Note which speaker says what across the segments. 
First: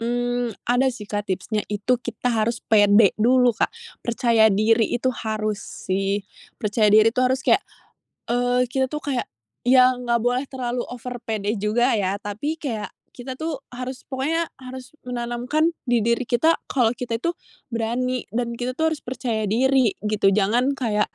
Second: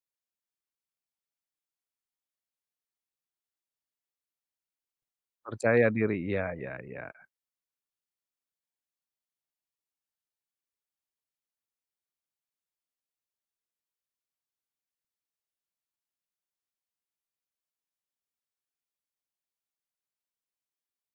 Speaker 1: Mmm, ada sih Kak, tipsnya itu kita harus pede dulu Kak, percaya diri itu harus
Speaker 2: Percaya diri
Speaker 1: sih
Speaker 2: iya iya
Speaker 1: percaya
Speaker 2: iya.
Speaker 1: diri itu harus kayak, eee, kita tuh kayak, yang enggak boleh terlalu over pede juga ya tapi kayak kita tuh harus pokoknya harus menanamkan di diri kita kalau kita itu berani dan kita tuh harus percaya diri gitu jangan kayak,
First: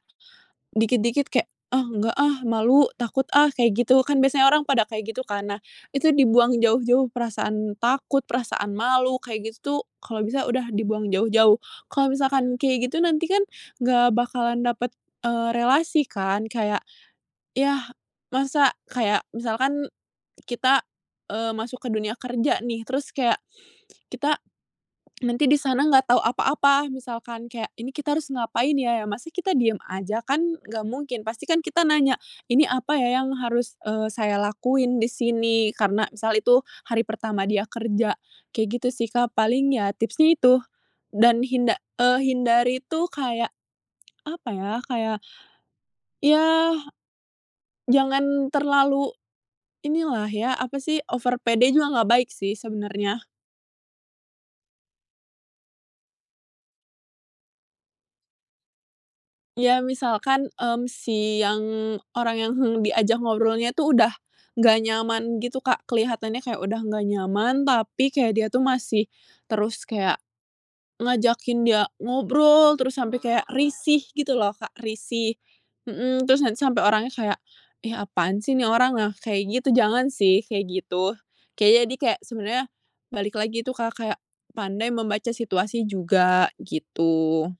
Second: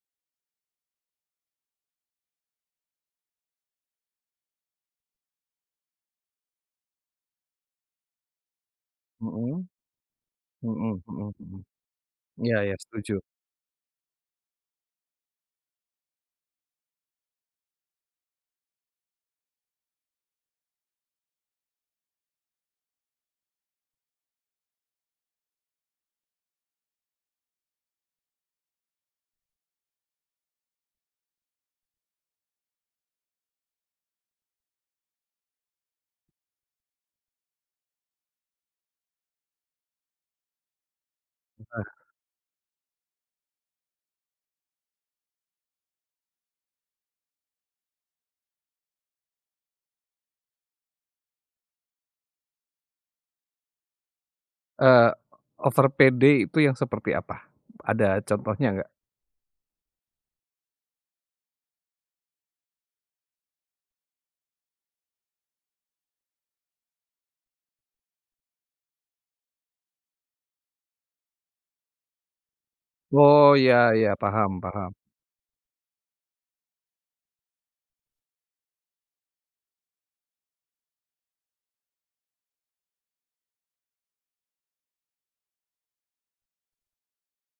Speaker 1: dikit dikit kayak, "Ah, nggak, ah, malu takut, ah," kayak gitu kan biasanya orang pada kayak gitu kan nah itu dibuang jauh-jauh perasaan takut, perasaan malu kayak gitu
Speaker 2: Mhm,
Speaker 1: tuh kalau bisa udah
Speaker 2: mhm
Speaker 1: dibuang
Speaker 2: mhm
Speaker 1: jauh-jauh
Speaker 2: mhm,
Speaker 1: kalau misalkan
Speaker 2: iya iya
Speaker 1: kayak gitu
Speaker 2: setuju.
Speaker 1: nanti kan, enggak bakalan dapet, eee, relasi kan kayak, iya, masa kayak misalkan kita, eee, masuk ke dunia kerja nih terus kayak, kita, nanti di sana enggak tahu apa-apa misalkan kayak ini kita harus ngapain ya ya masa kita diem aja kan enggak mungkin pasti kan kita nanya ini apa ya yang harus, eee, saya lakuin di sini karena misal itu hari pertama dia kerja kayak gitu sih Kak, paling ya tipsnya itu, dan hinda
Speaker 2: Benar.
Speaker 1: eee, hindari itu kayak, apa ya kayak Iya, jangan terlalu, inilah ya apa sih over pede juga enggak baik sih sebenarnya.
Speaker 2: Eee, over pede itu yang seperti apa? Ada contohnya enggak?
Speaker 1: Iya misalkan, mmm, si yang orang yang diajak ngobrolnya tuh udah, enggak nyaman gitu Kak, kelihatannya kayak udah nggak nyaman tapi kayak dia tuh masih, terus kayak, ngajakin dia ngobrol terus sampai kayak
Speaker 2: Oh iya
Speaker 1: risih
Speaker 2: iya
Speaker 1: gitu
Speaker 2: paham
Speaker 1: loh Kak,
Speaker 2: paham.
Speaker 1: risih, mhm, terus nanti sampai orangnya kayak, ih, apaan sih ini orang nah kayak gitu jangan sih kayak gitu, kayak jadi kayak sebenarnya, balik lagi itu Kak, kayak pandai membaca situasi juga gitu.